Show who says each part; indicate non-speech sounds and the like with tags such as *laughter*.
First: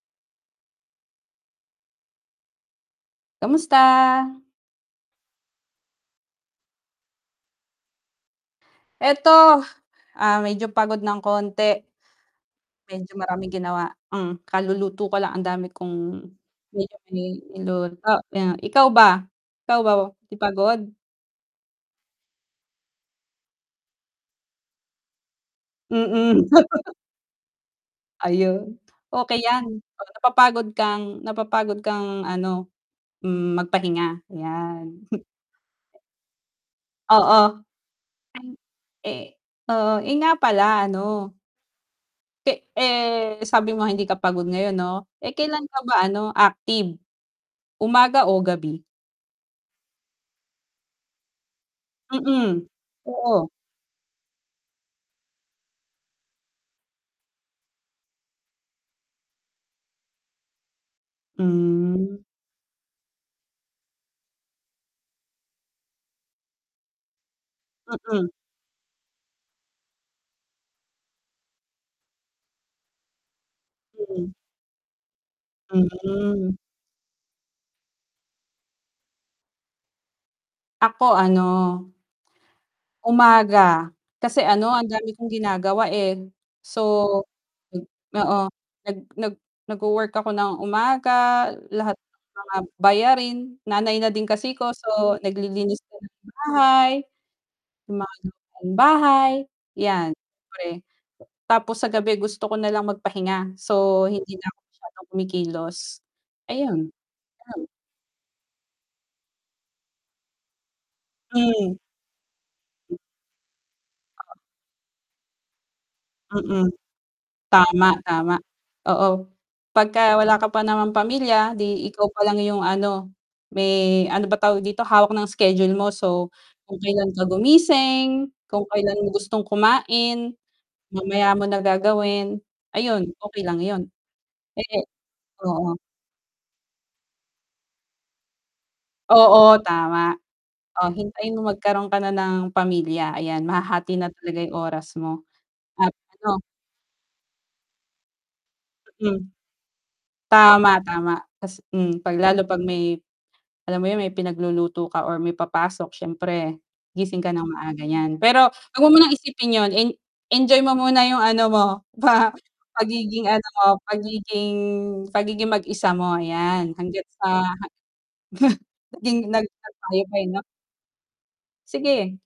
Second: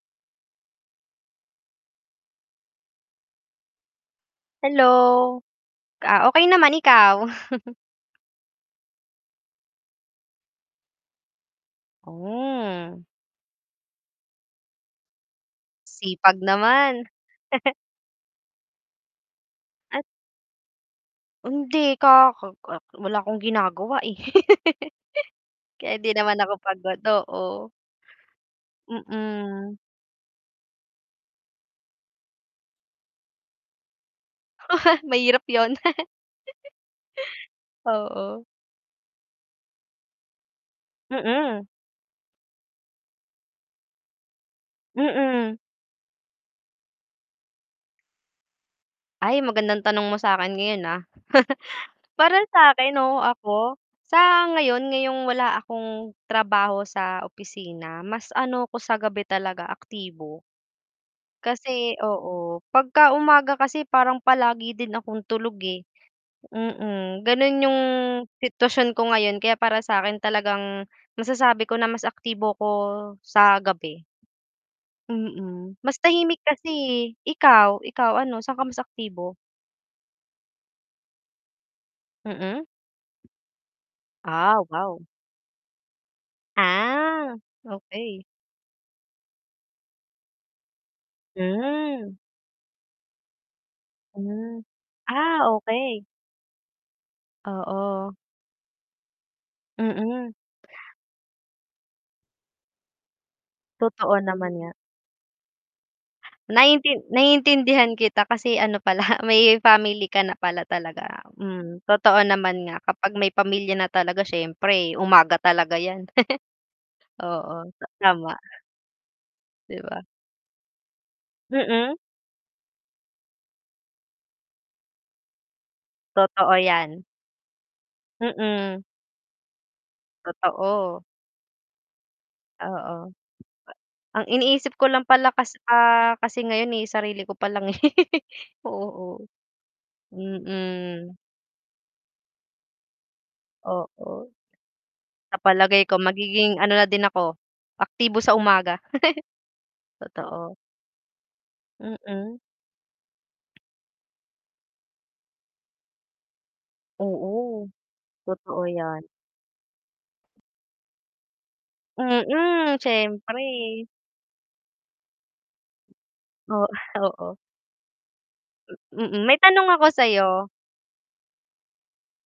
Speaker 1: Kamusta?
Speaker 2: Hello, ah, okey naman, ikaw? *chuckles*
Speaker 1: Eto, ah, medyo pagod ng konti.
Speaker 2: Hmm.
Speaker 1: Medyo maraming ginawa. Um, kaluluto pa lang ang dami kong
Speaker 2: Sipag naman. *chuckles*
Speaker 1: *unintelligible* ikaw ba ikaw ba,
Speaker 2: At
Speaker 1: 'di pagod?
Speaker 2: Hindi ka Wala akong ginagawa, eh. *laughs* Kaya hindi naman
Speaker 1: Mm.
Speaker 2: ako
Speaker 1: *laughs*
Speaker 2: pagod. Oo.
Speaker 1: Ayun, okey yan,
Speaker 2: Mm.
Speaker 1: napapagod kang napapagod kang, ano, mm, magpahinga yan.
Speaker 2: *chuckles* Mahirap yun.
Speaker 1: Oo.
Speaker 2: *chuckles* Oo.
Speaker 1: Ay, eh, oo, eh, nga pala, ano
Speaker 2: Mm.
Speaker 1: Te eh, sabi mo hindi ka pagod ngayon 'no? Eh,
Speaker 2: Mm.
Speaker 1: kailan ka ba, ano, active? Umaga o gabi?
Speaker 2: Ay, magandang tanong mo sa akin ngayon, ah. *chuckles* Para
Speaker 1: Mm,
Speaker 2: sa akin, oo,
Speaker 1: oo.
Speaker 2: ako sa ngayon ngayong wala akong trabaho sa opisina mas, ano, ako sa gabi talaga aktibo. Kasi
Speaker 1: Hmm.
Speaker 2: oo, 'pag ka umaga kasi parang palagi din akong tulog, eh, Mm. Ganun, yung
Speaker 1: Mm.
Speaker 2: sitwasyon ko ngayon. Kaya para sakin talagang masasabi ko na mas aktibo ko sa gabi.
Speaker 1: Hmm.
Speaker 2: Mm, mas tahimik
Speaker 1: Hmm.
Speaker 2: kasi, ikaw, ikaw? ano, saan ka mas aktibo?
Speaker 1: Ako, ano
Speaker 2: Mm.
Speaker 1: umaga kasi,
Speaker 2: Ah,
Speaker 1: ano, ang
Speaker 2: wow.
Speaker 1: dami kong ginagawa eh, so,
Speaker 2: Ah, okey.
Speaker 1: oo nag nag nagwo-work ako ng umaga, lahat
Speaker 2: Hmm.
Speaker 1: ng mga bayarin nanay na din kasi
Speaker 2: Hmm,
Speaker 1: ko, so,
Speaker 2: ah,
Speaker 1: naglilinis ng
Speaker 2: okey.
Speaker 1: bahay, yung
Speaker 2: Oo.
Speaker 1: mga bahay yan,
Speaker 2: Mm.
Speaker 1: kore tapos sa gabi gusto ko nalang magpahinga, so,
Speaker 2: Totoo
Speaker 1: hindi na
Speaker 2: naman
Speaker 1: ako
Speaker 2: nga.
Speaker 1: masyadong kumikilos. Ayun.
Speaker 2: Naintin
Speaker 1: *clears throat*
Speaker 2: naiintindihan kita kasi, ano, pala may family ka na pala talaga.
Speaker 1: Hmm.
Speaker 2: Mhm, totoo naman nga kapag may pamilya na talaga siyempre umaga talaga yan.
Speaker 1: Mm.
Speaker 2: *chuckles* Oo,
Speaker 1: Tama, tama
Speaker 2: tama.
Speaker 1: oo,
Speaker 2: 'Di
Speaker 1: 'pag
Speaker 2: ba?
Speaker 1: ka wala ka pa naman pamilya, 'di
Speaker 2: Mm.
Speaker 1: ikaw pa lang 'yong, ano may, ano, ba tawag dito hawak ng schedule mo, so,
Speaker 2: Totoo
Speaker 1: kung
Speaker 2: yan.
Speaker 1: kailan ka gumising, kung
Speaker 2: Mm.
Speaker 1: kailan mo gustong kumain,
Speaker 2: Totoo.
Speaker 1: mamaya mo na gagawin, ayun.
Speaker 2: Oo.
Speaker 1: Okey lang 'yon.
Speaker 2: Ang iniisip
Speaker 1: *unintelligible*
Speaker 2: ko lang pala kas
Speaker 1: Oo.
Speaker 2: ah, kasi ngayon, eh, sarili ko palang, eh, *laughs* Oo.
Speaker 1: Oo, tama. Oh,
Speaker 2: Mm.
Speaker 1: hintayin mo magkaroon ka na ng pamilya. Ayan, mahahati na
Speaker 2: Oo.
Speaker 1: talaga yung oras mo
Speaker 2: Sa palagay
Speaker 1: at
Speaker 2: ko
Speaker 1: ano
Speaker 2: magiging, ano, na din ako aktibo sa umaga.
Speaker 1: Mm.
Speaker 2: *laughs* Totoo.
Speaker 1: Tama, tama tas, um, 'pag
Speaker 2: Mm.
Speaker 1: lalo pag may alam mo yun may pinagluluto ka or may papasok siyempre gising ka ng
Speaker 2: Oo.
Speaker 1: maaga niyan, pero
Speaker 2: Totoo
Speaker 1: 'wag mo
Speaker 2: yan.
Speaker 1: munang isipin yun, i-enjoy mo muna yung, ano, mo pa
Speaker 2: Mm,
Speaker 1: pagiging, ano, mo,
Speaker 2: siyempre.
Speaker 1: pagiging pagiging mag-isa mo
Speaker 2: O
Speaker 1: ayan hangga't
Speaker 2: oo.
Speaker 1: sa *chuckles*
Speaker 2: Mm,
Speaker 1: Naging
Speaker 2: may
Speaker 1: nag
Speaker 2: tanong ako
Speaker 1: tayo pa, ano.
Speaker 2: sayo.
Speaker 1: Sige.